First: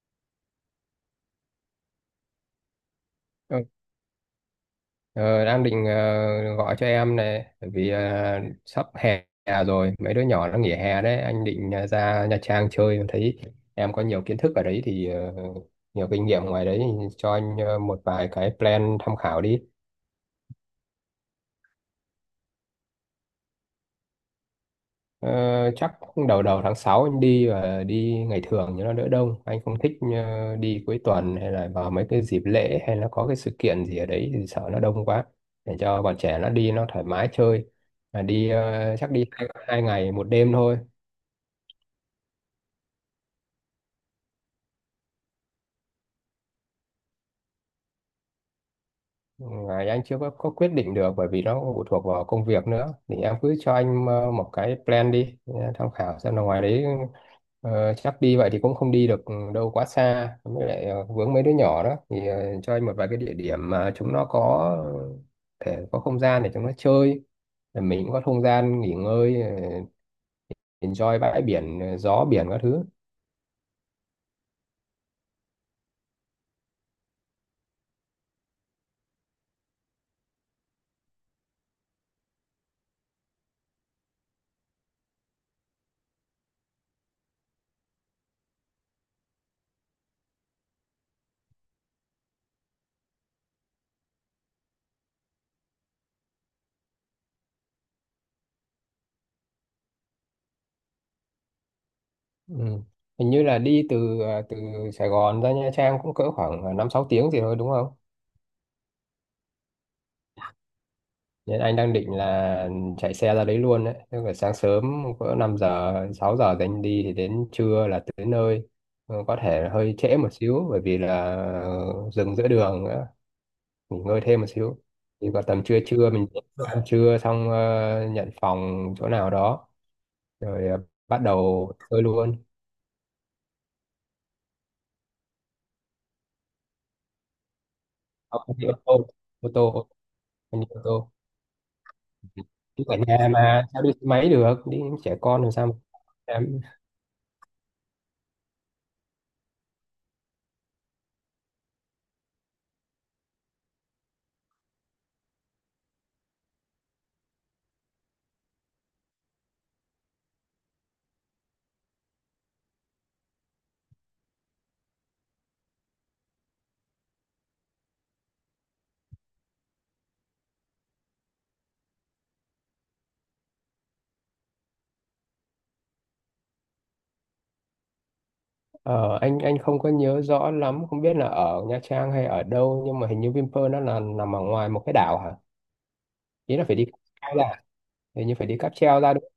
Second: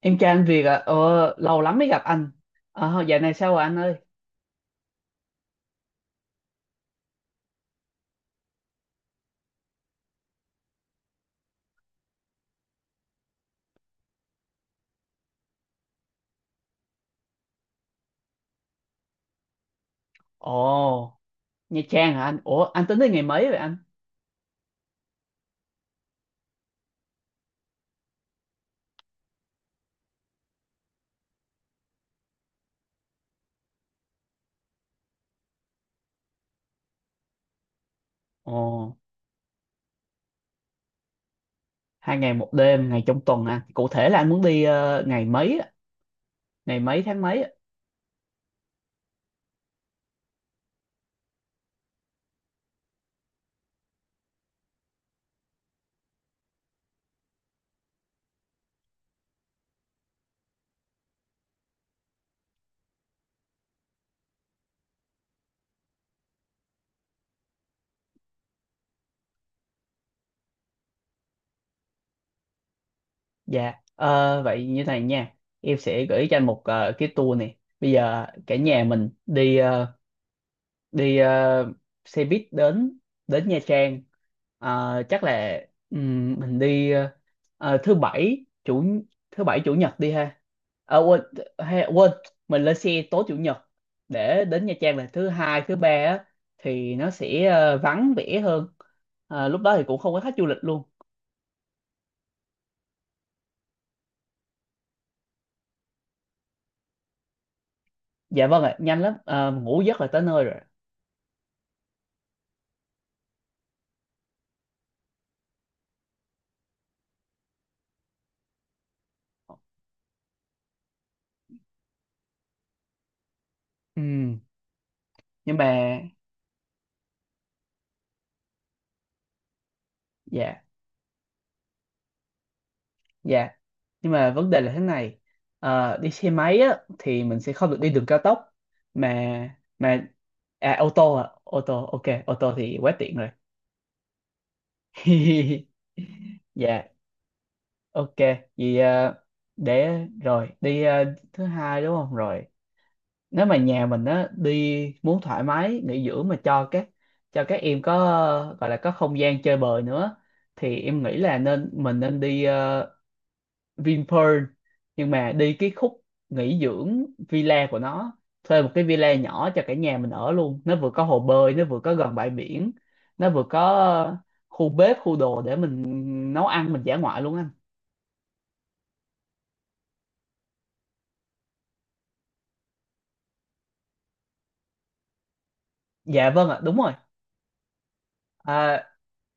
Em trai anh Việt à? Ờ, lâu lắm mới gặp anh. Ờ, dạo này sao rồi Ừ. anh ơi? Ờ, đang định gọi cho em này bởi vì sắp hè rồi mấy đứa nhỏ nó nghỉ hè đấy, anh định ra Nha Trang chơi. Thấy em có nhiều kiến thức ở đấy thì nhiều kinh nghiệm ngoài đấy, thì cho anh một vài cái plan tham khảo đi. Ồ, Nha Trang hả anh? Ủa, anh tính đi ngày mấy vậy anh? Ờ, chắc đầu đầu tháng 6 anh đi, và đi ngày thường cho nó đỡ đông. Anh không thích đi cuối tuần hay là vào mấy cái dịp lễ hay là có cái sự kiện gì ở đấy thì sợ nó đông quá. Để cho bọn trẻ nó đi nó thoải mái chơi. Mà đi Ồ, chắc đi hai ngày một đêm thôi. 2 ngày 1 đêm, ngày trong tuần anh. Cụ thể là anh muốn đi ngày mấy, á? Ngày mấy tháng mấy, á? Ngày anh chưa có quyết định được bởi vì nó cũng phụ thuộc vào công việc nữa, thì em cứ cho anh một cái plan đi tham khảo, xem là ngoài đấy chắc đi vậy thì cũng không đi được đâu quá xa, với lại vướng mấy đứa nhỏ đó thì cho anh một vài cái địa điểm mà chúng nó có thể có không gian để chúng nó chơi, rồi mình cũng có không gian nghỉ ngơi, enjoy bãi biển, gió biển các thứ. Dạ. Ờ, vậy như này nha. Em sẽ gửi cho anh một cái tour này. Bây giờ cả nhà mình đi xe buýt đến đến Nha Trang. Ờ, chắc là mình đi ờ, thứ bảy chủ thứ bảy chủ nhật đi ha. Ờ, quên hay, quên mình lên xe tối chủ nhật để đến Nha Trang là thứ hai thứ ba á, thì nó sẽ vắng vẻ hơn. Ờ, lúc đó thì cũng không có khách du lịch luôn. Ừ, hình như là đi từ từ Sài Gòn ra Nha Trang cũng cỡ khoảng năm sáu tiếng gì thôi, đúng không? Dạ vâng ạ, nhanh lắm. Ờ, ngủ giấc là tới nơi rồi. Nên anh đang định là chạy xe ra đấy luôn đấy. Tức là sáng sớm cỡ 5 giờ, 6 giờ thì anh đi, thì đến trưa là tới nơi. Ừ, có thể hơi trễ một xíu bởi vì là dừng giữa đường nữa, nghỉ ngơi Ừm, thêm một xíu. Thì vào nhưng tầm trưa mà, trưa mình ăn trưa xong nhận phòng chỗ nào đó dạ, rồi bắt đầu chơi luôn. dạ, nhưng mà vấn đề là thế này. Đi xe máy á thì mình sẽ không được đi đường cao Không, tốc, không đi ô tô, mà không đi ô tô. À ô tô ok, ô tô thì Chứ quá ở tiện nhà rồi. mà sao đi xe máy được, đi những trẻ con làm sao mà. Dạ, ok. Vì để rồi đi thứ hai đúng không, rồi nếu mà nhà mình á đi muốn thoải mái nghỉ dưỡng mà cho các em có, gọi là có không gian chơi bời nữa, thì em nghĩ là mình nên đi Vinpearl, nhưng mà đi cái khúc nghỉ dưỡng villa của nó, thuê một cái villa nhỏ cho cả nhà mình ở luôn. Nó vừa có hồ bơi, nó vừa có gần bãi biển, nó vừa có khu bếp, khu đồ để mình nấu ăn, mình dã ngoại luôn anh. Ờ, anh không có nhớ rõ lắm, không biết là ở Nha Trang hay ở đâu, nhưng mà hình như Vinpearl nó là nằm ở ngoài một cái đảo hả? Dạ vâng Ý ạ, là đúng phải đi rồi. cáp treo ra, hình như phải đi cáp À, treo ra đúng không?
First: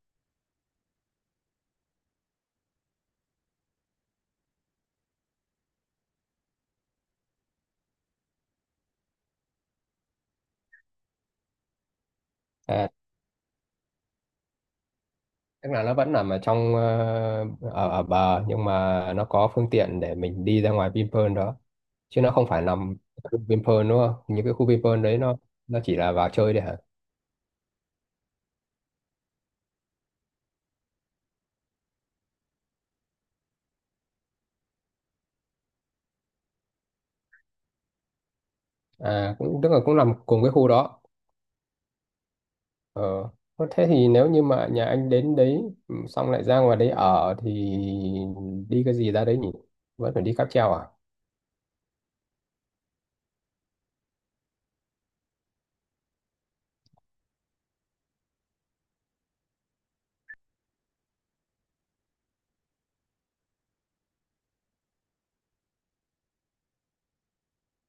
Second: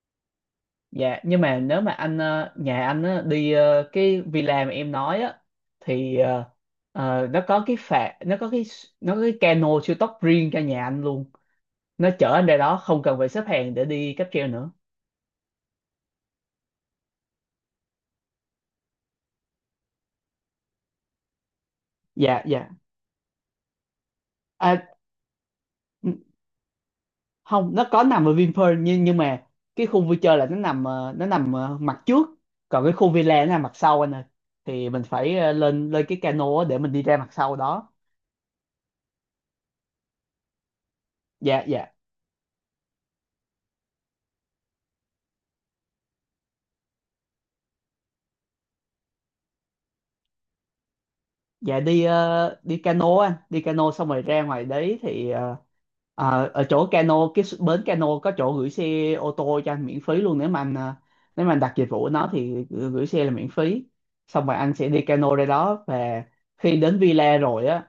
dạ, nhưng mà nếu mà nhà anh á, đi cái villa mà em nói á, thì nó có cái phà, nó có cái cano siêu tốc riêng cho nhà anh luôn, nó chở anh ra đó À, không cần phải xếp hàng để đi cáp treo nữa. tức là nó vẫn nằm ở trong ở ở bờ, nhưng mà nó có phương tiện để mình đi ra ngoài Vinpearl đó. Chứ nó Dạ, không phải dạ. nằm ở khu Vinpearl đúng không? Những cái khu À, Vinpearl đấy nó chỉ là vào chơi đấy hả? không, nó có nằm ở Vinpearl nhưng mà cái khu vui chơi là nó nằm mặt trước, còn cái khu villa nó nằm mặt sau anh ơi, thì mình phải lên lên cái cano á để mình đi ra mặt sau đó. À cũng tức là cũng nằm cùng cái khu đó. Dạ, dạ. Ờ. Thế thì nếu như mà nhà anh đến đấy, xong lại ra ngoài đấy ở thì đi cái gì ra đấy nhỉ? Vẫn phải đi cáp treo à? Dạ, đi cano anh, đi cano xong rồi ra ngoài đấy thì ở chỗ cano, bến cano có chỗ gửi xe ô tô cho anh miễn phí luôn. Nếu mà anh đặt dịch vụ của nó thì gửi gửi xe là miễn phí. Xong rồi anh sẽ đi cano ra đó, và khi đến villa rồi á,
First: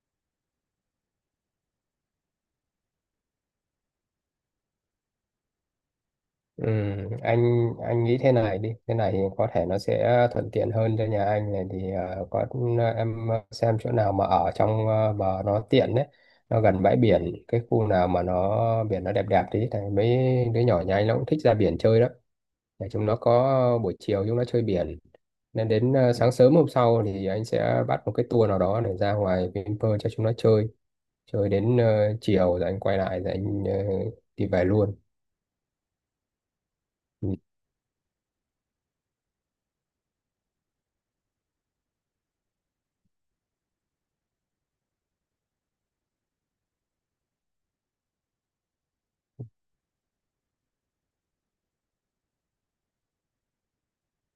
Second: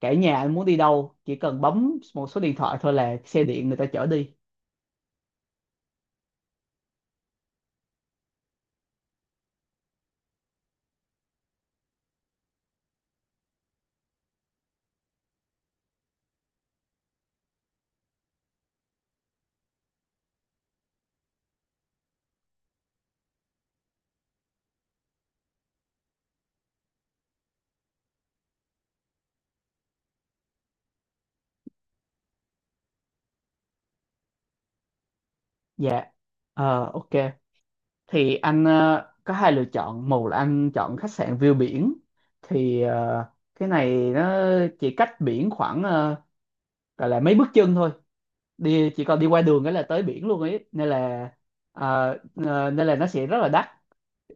cả nhà anh muốn đi đâu chỉ cần bấm một số điện thoại thôi là xe điện người ta chở đi. Ừ, anh nghĩ thế này đi, thế này thì có thể nó sẽ thuận tiện hơn cho nhà anh này, thì có, em xem chỗ nào mà ở trong bờ nó tiện đấy, nó gần bãi biển, cái khu nào mà nó biển nó đẹp đẹp tí thì mấy đứa nhỏ nhà anh nó cũng thích ra biển chơi đó. Để chúng nó có buổi chiều chúng nó chơi biển, nên đến sáng sớm hôm sau thì anh sẽ bắt một cái tour nào đó để ra ngoài Vinpearl cho chúng nó chơi chơi đến chiều, rồi anh quay lại rồi anh đi về luôn. Dạ. Ờ, ok. Ừ. Thì anh có hai lựa chọn. Một là anh chọn khách sạn view biển, thì cái này nó chỉ cách biển khoảng gọi là mấy bước chân thôi, đi chỉ còn đi qua đường cái là tới biển luôn ấy, ờ, nên là nó sẽ rất là đắt,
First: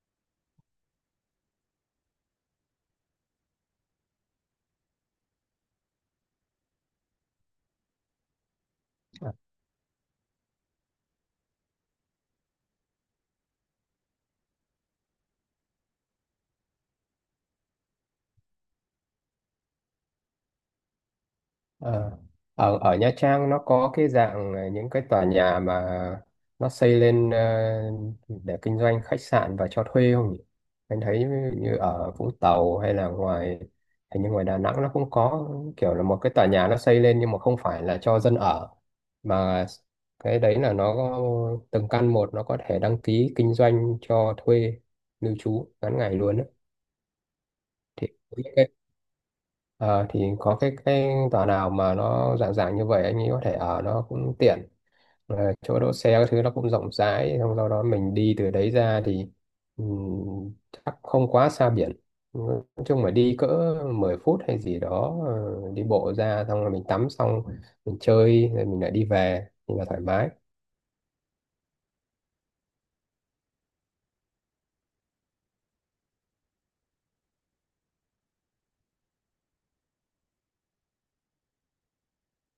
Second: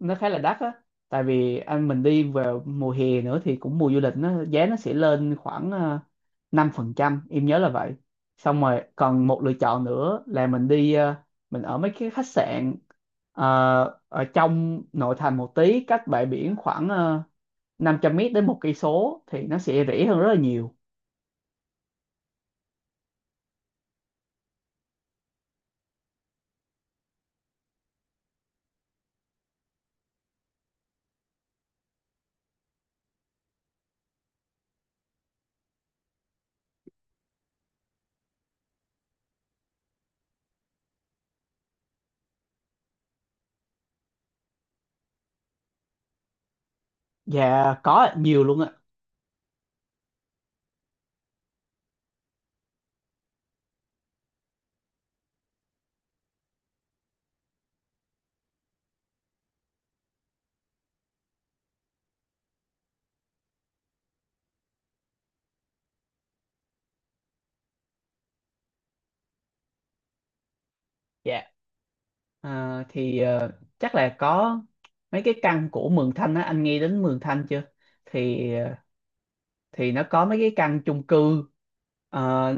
nó khá là đắt á. Tại vì anh mình đi vào mùa hè nữa thì cũng mùa du lịch, nó giá nó sẽ lên khoảng 5%, em nhớ là vậy. Xong rồi còn một lựa chọn nữa là mình ở mấy cái khách sạn ở trong nội thành một tí, cách bãi biển khoảng 500 mét đến 1 cây số, thì nó sẽ rẻ hơn rất là nhiều. Ờ. Ở ở Nha Trang nó có cái dạng là những cái tòa nhà mà nó xây lên để kinh doanh khách sạn và cho thuê không nhỉ? Anh thấy như ở Vũng Tàu hay là ngoài, hình như ngoài Đà Nẵng nó cũng có kiểu là một cái tòa nhà nó xây lên nhưng mà không phải là cho dân ở, mà cái đấy là nó từng căn một nó có thể đăng ký kinh doanh cho thuê lưu trú ngắn ngày luôn á. Dạ có Thì ạ, nhiều luôn ạ. Có cái tòa nào mà nó dạng dạng như vậy anh nghĩ có thể ở nó cũng tiện. Ờ, chỗ đỗ xe các thứ nó cũng rộng rãi, xong sau đó mình đi từ đấy ra thì chắc không quá xa biển. Ừ, nói chung mà đi cỡ 10 phút hay gì đó đi bộ ra, xong rồi mình tắm xong mình chơi rồi mình lại đi về thì là thoải mái. Dạ. À, thì chắc là có mấy cái căn của Mường Thanh á, anh nghe đến Mường Thanh chưa? Thì thì nó có mấy cái căn chung cư ờ,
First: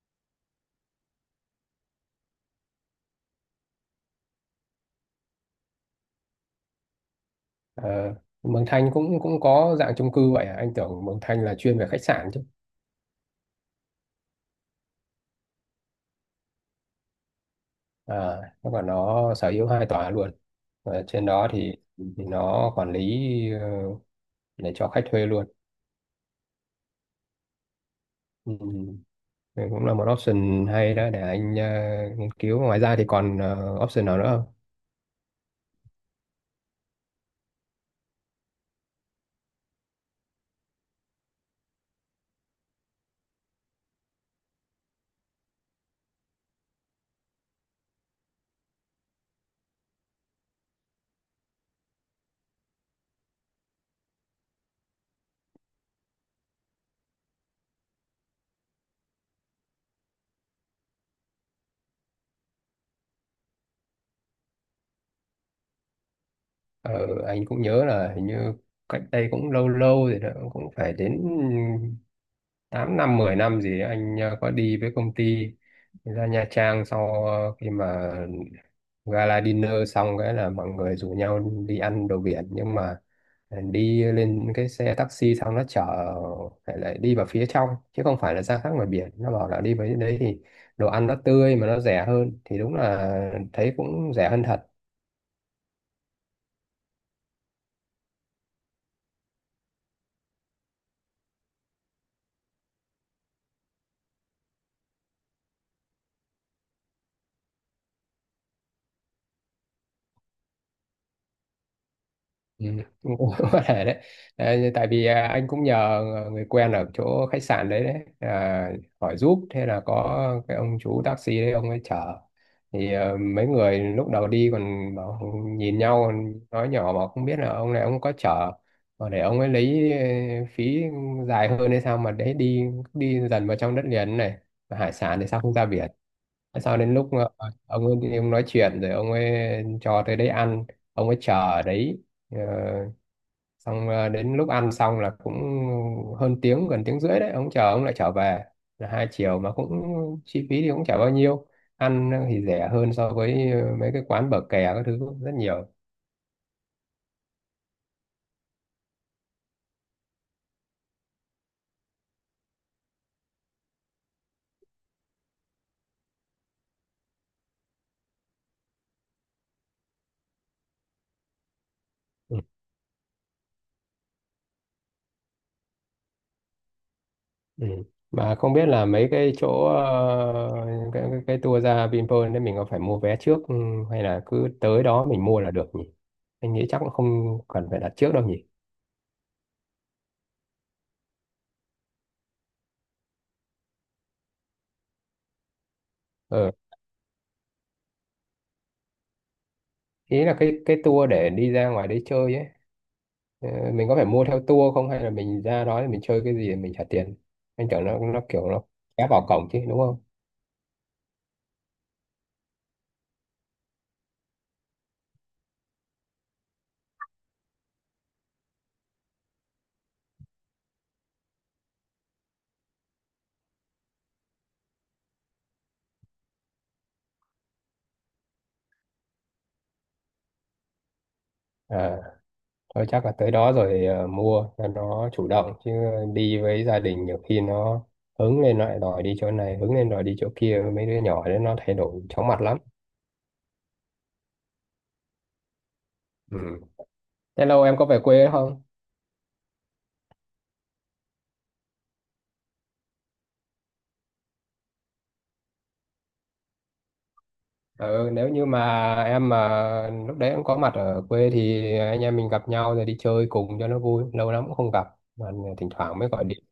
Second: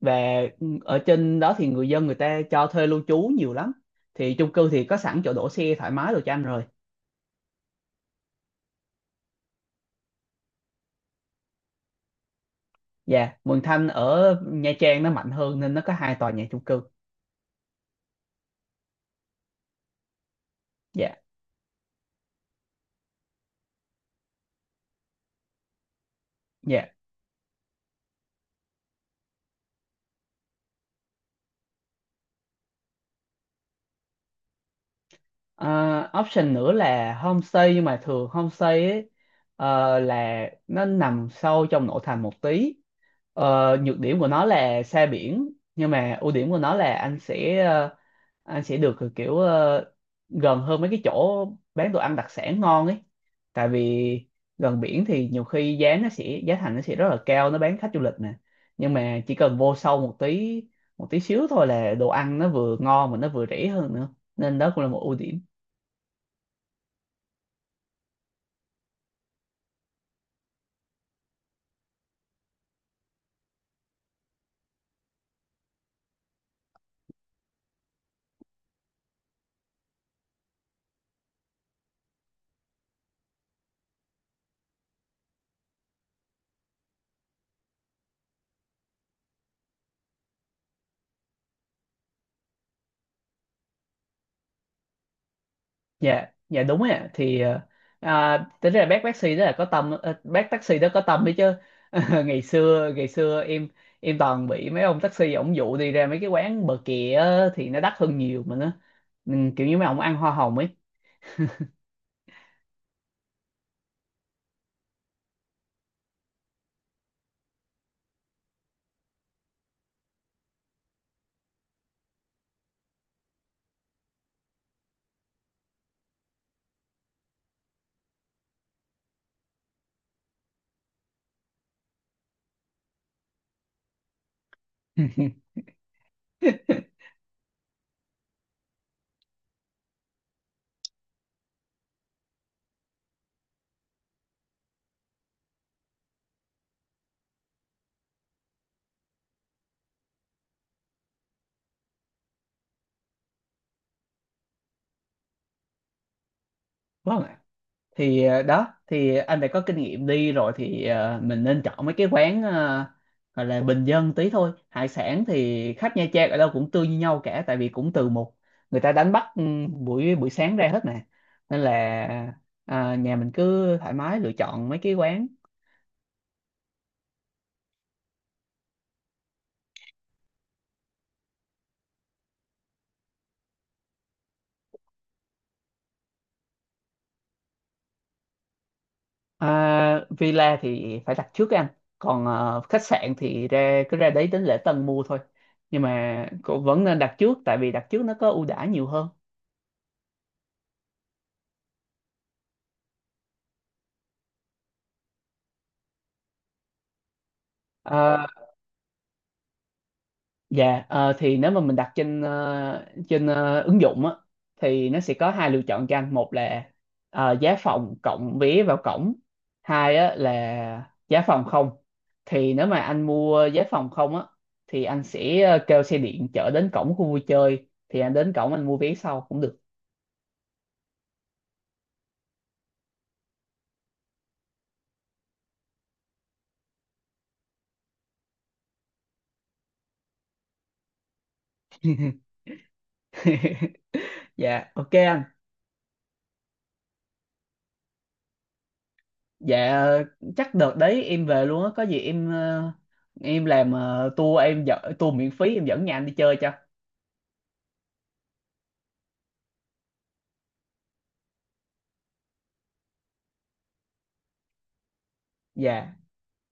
về ở trên đó thì người dân người ta cho thuê lưu trú nhiều lắm. Thì chung cư thì có sẵn chỗ đỗ xe thoải mái đồ cho anh rồi. Ờ, Mường Thanh cũng cũng có dạng chung cư vậy à? Anh tưởng Mường Thanh là chuyên về khách sạn chứ. Dạ, Mường Thanh ở Nha Trang nó mạnh hơn nên nó có hai tòa nhà chung cư. À, nó còn nó sở hữu hai tòa luôn, và Dạ, trên đó thì nó quản lý ờ, để cho khách thuê luôn. dạ. Ừ. Thì cũng là một option hay đó để anh nghiên cứu, ngoài ra thì còn option nào nữa không? Ờ, option nữa là homestay, nhưng mà thường homestay ấy là nó nằm sâu trong nội thành một tí. Ờ, nhược điểm của nó là xa biển, nhưng mà ưu điểm của nó là anh sẽ được kiểu gần hơn mấy cái chỗ bán đồ ăn đặc sản ngon ấy. Tại vì gần biển thì nhiều khi giá, nó sẽ giá thành nó sẽ rất là cao, nó bán khách du lịch nè, nhưng mà chỉ cần vô sâu một tí, một tí xíu thôi là đồ ăn nó vừa ngon mà nó vừa rẻ hơn nữa, nên đó cũng là một ưu điểm. Ờ, anh cũng nhớ là hình như cách đây cũng lâu lâu rồi đó, cũng phải đến 8 năm 10 năm gì ấy, anh có đi với công ty ra Nha Trang, sau khi mà gala dinner xong cái là mọi người rủ nhau đi ăn đồ biển, nhưng mà đi lên cái xe taxi xong nó chở lại lại đi vào phía trong chứ không phải là ra khác ngoài biển. Nó bảo là đi với đấy thì đồ ăn nó tươi mà nó rẻ hơn, thì đúng là thấy cũng rẻ hơn thật. Dạ, dạ đúng ạ. Thì à, tính ra bác taxi đó là có tâm, bác taxi đó có tâm đấy chứ. Ngày xưa em toàn bị mấy ông taxi ổng dụ đi ra mấy cái quán bờ kè á, thì nó đắt hơn nhiều mà nó, kiểu như mấy ông ăn hoa hồng ấy. Ừ, cũng cũng có thể đấy. Đấy, tại vì à, anh cũng nhờ người quen ở chỗ khách sạn đấy đấy à, hỏi giúp, thế là có cái ông chú taxi đấy ông ấy chở. Thì à, mấy người lúc đầu đi còn bảo, nhìn nhau nói nhỏ mà không biết là ông này ông có chở mà để ông ấy lấy phí dài hơn hay sao, mà đấy đi đi dần vào trong đất liền này. Mà hải sản thì sao không ra biển. Sau đến lúc ông ấy ông nói chuyện rồi ông ấy cho tới đấy ăn, ông ấy chờ ở đấy. Ờ, xong đến lúc ăn xong là cũng hơn tiếng gần tiếng rưỡi đấy, ông chờ ông lại trở về là hai chiều, mà cũng chi phí thì cũng chả bao nhiêu. Ăn thì rẻ hơn so với mấy cái quán bờ kè các thứ rất nhiều. Vâng ạ. Thì đó thì anh phải có kinh nghiệm đi rồi, thì mình nên chọn mấy cái quán gọi là bình dân tí thôi. Hải sản thì khách Nha Trang ở đâu cũng tươi như nhau cả, tại vì cũng từ một người ta đánh bắt buổi buổi sáng ra hết mà, nên là, Ừ. à, nhà mình cứ thoải mái lựa chọn mấy cái quán. Ừ, mà không biết là mấy cái chỗ cái tour ra Vinpearl đấy mình có phải mua vé trước, hay là cứ tới đó mình mua là được nhỉ? Anh nghĩ chắc cũng không cần phải đặt trước đâu nhỉ. À, villa thì phải đặt trước anh, còn khách sạn thì cứ ra đấy đến lễ tân mua thôi, nhưng mà Ừ. cũng vẫn nên đặt trước tại vì đặt trước nó có ưu đãi nhiều hơn. Ý là cái tour để đi ra ngoài đấy chơi ấy. Ờ, mình có phải mua theo tour không hay là mình ra đó thì mình chơi cái gì thì mình trả tiền? Anh tưởng nó Ờ. kiểu nó ép vào cổng chứ đúng không? Dạ, thì nếu mà mình đặt trên ứng dụng á, thì nó sẽ có hai lựa chọn cho anh. Một là giá phòng cộng vé vào cổng. Hai á, là giá phòng không. Thì nếu mà anh mua giá phòng không á, thì anh sẽ kêu xe điện chở đến cổng khu vui chơi. Thì anh đến cổng anh mua vé sau cũng được. À thôi chắc là tới đó rồi mua cho nó chủ động chứ, đi với gia đình nhiều khi nó hứng lên nó lại đòi đi chỗ này, hứng lên đòi đi chỗ kia, mấy đứa nhỏ đấy nó thay đổi chóng mặt lắm. Dạ, ok anh. Ừ. Thế lâu em có về quê không? Dạ, chắc đợt đấy em về luôn á. Có gì em ờ, em làm ờ, tour em dẫn tour miễn phí, em dẫn nhà anh đi chơi cho. Ừ, nếu như mà em mà lúc đấy em có mặt ở quê thì anh em mình gặp nhau rồi đi chơi cùng cho nó vui, lâu lắm cũng không gặp mà, thỉnh Dạ. thoảng mới gọi điện.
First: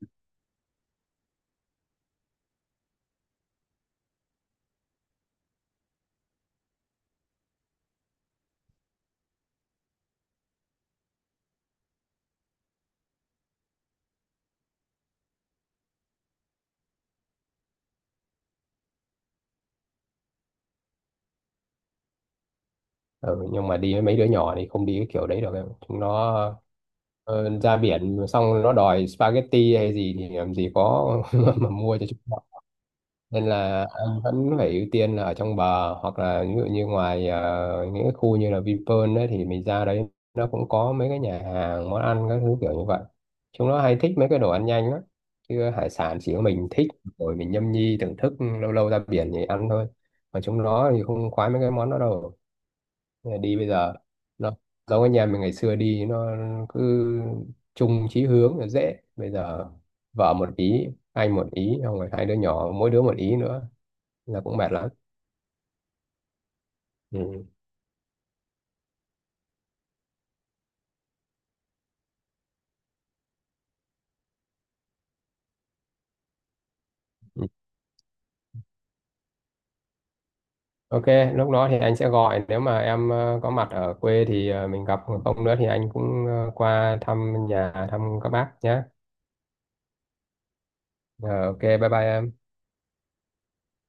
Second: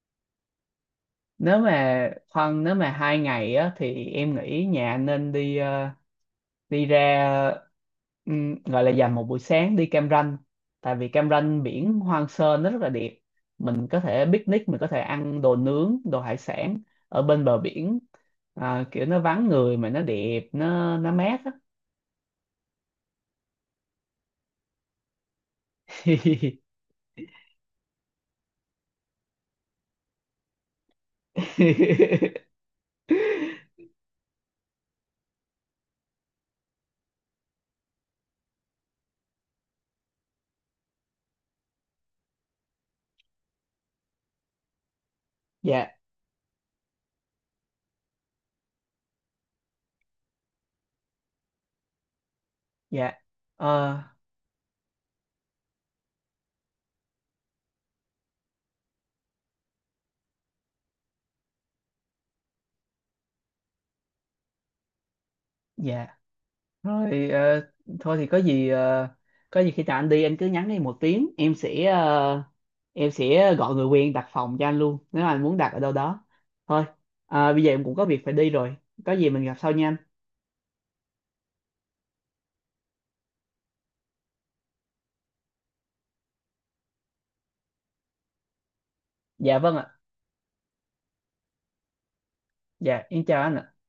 nếu mà Khoan nếu mà 2 ngày á, thì em nghĩ nhà nên đi, ờ, đi ra, gọi là dành một buổi sáng đi Cam Ranh, tại vì Cam Ranh biển hoang sơ nó rất là đẹp, mình có thể picnic, mình có thể ăn đồ nướng, đồ hải sản ở bên bờ biển. À, kiểu nó vắng người mà nó đẹp, nó mát á. Ừ, nhưng mà đi với mấy đứa nhỏ thì không đi cái kiểu đấy được em, chúng nó ra biển xong nó đòi spaghetti hay gì thì làm gì có mà mua cho chúng nó. Nên là anh vẫn phải ưu tiên là ở trong bờ, hoặc là ví dụ như ngoài những cái khu như là Vinpearl đấy thì mình ra đấy, nó cũng có mấy cái nhà hàng món ăn các thứ kiểu như vậy. Chúng nó hay thích mấy cái đồ ăn nhanh lắm, chứ hải Dạ, sản chỉ có mình thích rồi mình nhâm nhi thưởng thức, lâu lâu ra biển thì ăn thôi, mà chúng nó thì không khoái mấy cái món đó đâu. dạ. Bây giờ đi bây giờ Ờ, nó giống cái nhà mình ngày xưa đi nó cứ chung chí hướng là dễ, bây giờ vợ một ý, anh một ý, xong rồi hai đứa nhỏ mỗi đứa một ý nữa là cũng mệt lắm. dạ, thôi thì, Ừ. ờ, thôi thì có gì khi nào anh đi anh cứ nhắn đi 1 tiếng, em sẽ gọi người quen đặt phòng cho anh luôn, nếu mà anh muốn đặt ở đâu đó. Thôi, Ừ, à, bây giờ em cũng có việc phải đi rồi, có gì mình gặp sau nha anh. ok, lúc đó thì anh sẽ gọi, nếu mà em có mặt ở quê thì mình gặp, còn không nữa thì anh cũng qua thăm nhà thăm các bác nhé. Dạ vâng ạ. Ờ, ok, bye bye em. Dạ, em chào anh ạ.